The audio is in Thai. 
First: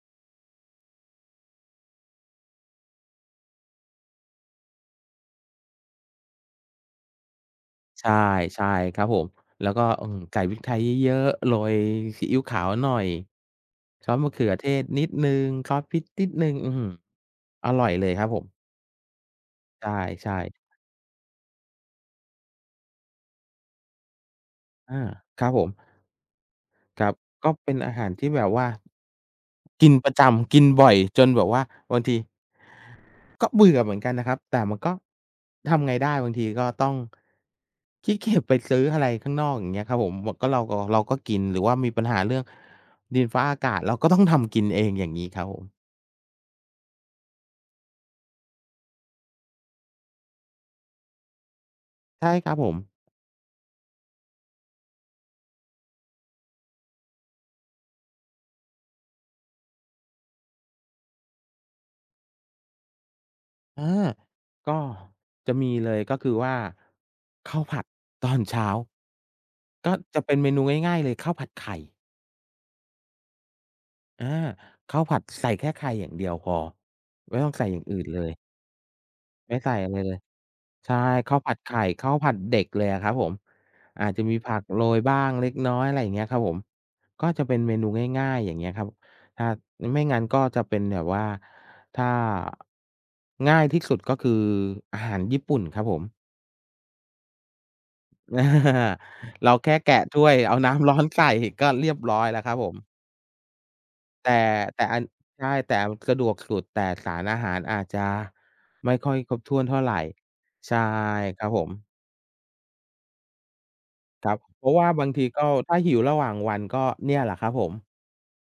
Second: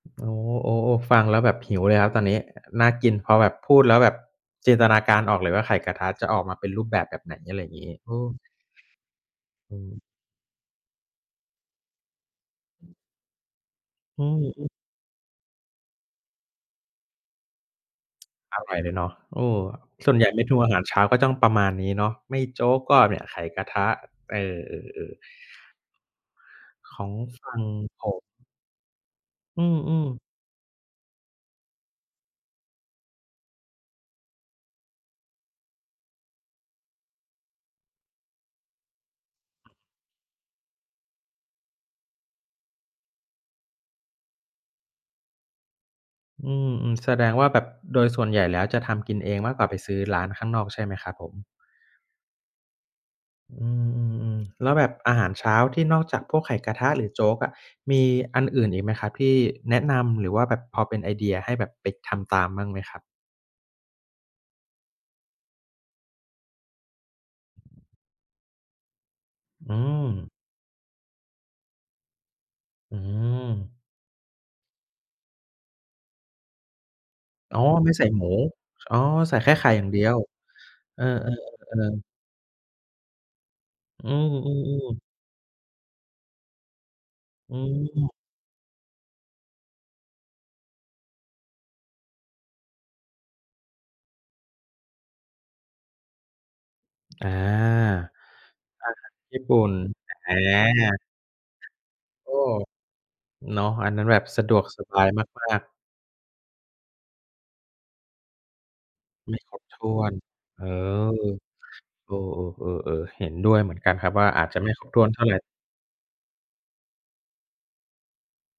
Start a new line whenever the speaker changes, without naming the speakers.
โอ้ โอ้ ฟังแล้วแบบหิว เลยครับตอนนี้น่ากินพอแบบพูดแล้วแบบจินตนาการออกเลยว่า ไข่กระทะจะออกมาเป็นรูปแบบ แบบไหน อะไรงี้
ใช
เอ
่
อ
ใช่ครับผม แล้
อ
ว
ื
ก็
ม
อืม ใส่พริกไทยเยอะ ๆ โรยซีอิ๊วขาวหน่อย ซอส
อื
มะเข
ม
ือเท
ๆ
ศนิดหนึ่ง ซอสพริกนิดหนึ่ง อื้อฮือ อร่อยเลยครับผม
อร่อยเลยเนาะ เออ
ใ
ส่วนใหญ
ช
่เ
่
มนูอา
ๆ
หารเช้าก็จ้องประมาณนี้เนาะ ไม่โจ๊กก็เนี่ย ไข่กระทะ เอ
อา
อ ๆ ๆ
ครับผม
ข
คร
อ
ั
ง
บ
ฝ
ก็
ั่ง
เป็นอาห
ผ
ารท
ม
ี่แบบว่า
อื
กิน
อ
ปร
ๆ
ะจำ กินบ่อยจนแบบว่าบางที ก็เบื่อเหมือนกันนะครับ แต่มันก็ ทำไงได้ บางทีก็ต้อง ขี้เกียจไปซื้ออะไรข้างนอก อย่างเงี้ยครับผม ว ก็ เราก็ เราก็กิน หรือว่ามีปัญหาเรื่อง ดินฟ้าอากาศเราก็ต้องทำกินเอง อย่างงี้ครับผม
อืม ๆ แสดงว่าแบบโดยส่วนใหญ่แล้วจะทำกินเองมากกว่าไปซื้อร้านข้างนอก ใช่ไหมครับผม?
ใช่ครับผม
อืม ๆ ๆ แล้วแบบอาหารเช้าที่นอกจากพวกไข่กระทะหรือโจ๊กอะ มีอันอื่นอีกไหมครับที่แนะนำ หรือว่าแบบพอเป็นไอเดียให้แบบไปทำตามมั่งไหมครับ?
เออ ก็จะมีเลยก็คือว่า ข้าวผัดตอนเช้า
อื
ก็จะ
ม
เป็นเมนูง่าย ๆ เลย ข้าวผัดไข่
อืม
อา ข้าวผัดใส่แค่ไข่อย่างเดียวพอ ไม่ต้อง
อ๋
ใ
อ
ส่อย่าง
ไม่
อื
ใ
่
ส
น
่
เล
หมู
ย
อ๋อ ใส่แค
ไม
่
่
ไข
ใ
่
ส่
อย่า
อ
ง
ะไ
เ
ร
ดีย
เล
ว
ย ใช่
เออ
ข้าวผัดไข่
ๆ
ข
ๆ ๆ
้าวผัดเด็กเลยอะครับผม อ
อ
า
ื
จจะมีผักโร
อ
ย
ๆ ๆ
บ้างเล็กน้อย อะไรอย่างเงี้ยครับผม ก็จะเ
อ
ป
ื
็นเมนู
ม
ง่าย ๆ อย่างเงี้ยครับ อาจ อือ ไม่งั้นก็จะเป็นแบบว่าถ้า ง่ายที่สุดก็คืออาหารญี่ปุ่นครับผม
อา อาหารญี่
เร
ป
า
ุ่
แค
น
่แกะด้
อ
วย
า
เอาน้ำร้อนใส่ก็เรียบร้อ
โ
ย
อ้
แล้วค
โ
ร
ฮ
ับผม
เนาะ อันนั้นแบบ
แต่
สะดวก
แ
ส
ต่
บ
อั
า
น
ย
ใช
ม
่
าก
แต
ๆ
่เอาสะดวกสุด แต่สารอาหารอาจจะไม่ค่อยค
ไ
ร
ม
บ
่
ถ
ค
้
ร
วน
บ
เท่
ถ
า
้
ไร
วน เออ
ใช่ครับผม
เออ ๆ ๆ ๆ เห็นด้วยเหมือนกันครับว่
ค
า
รับ
อาจจะ
เพ
ไ
ร
ม่
าะว
คร
่า
บถ
บ
้
า
ว
ง
นเท
ท
่
ี
าไ
ก
ร
็ ถ้าหิวระหว่างวันก็เนี่ยแหละครับผม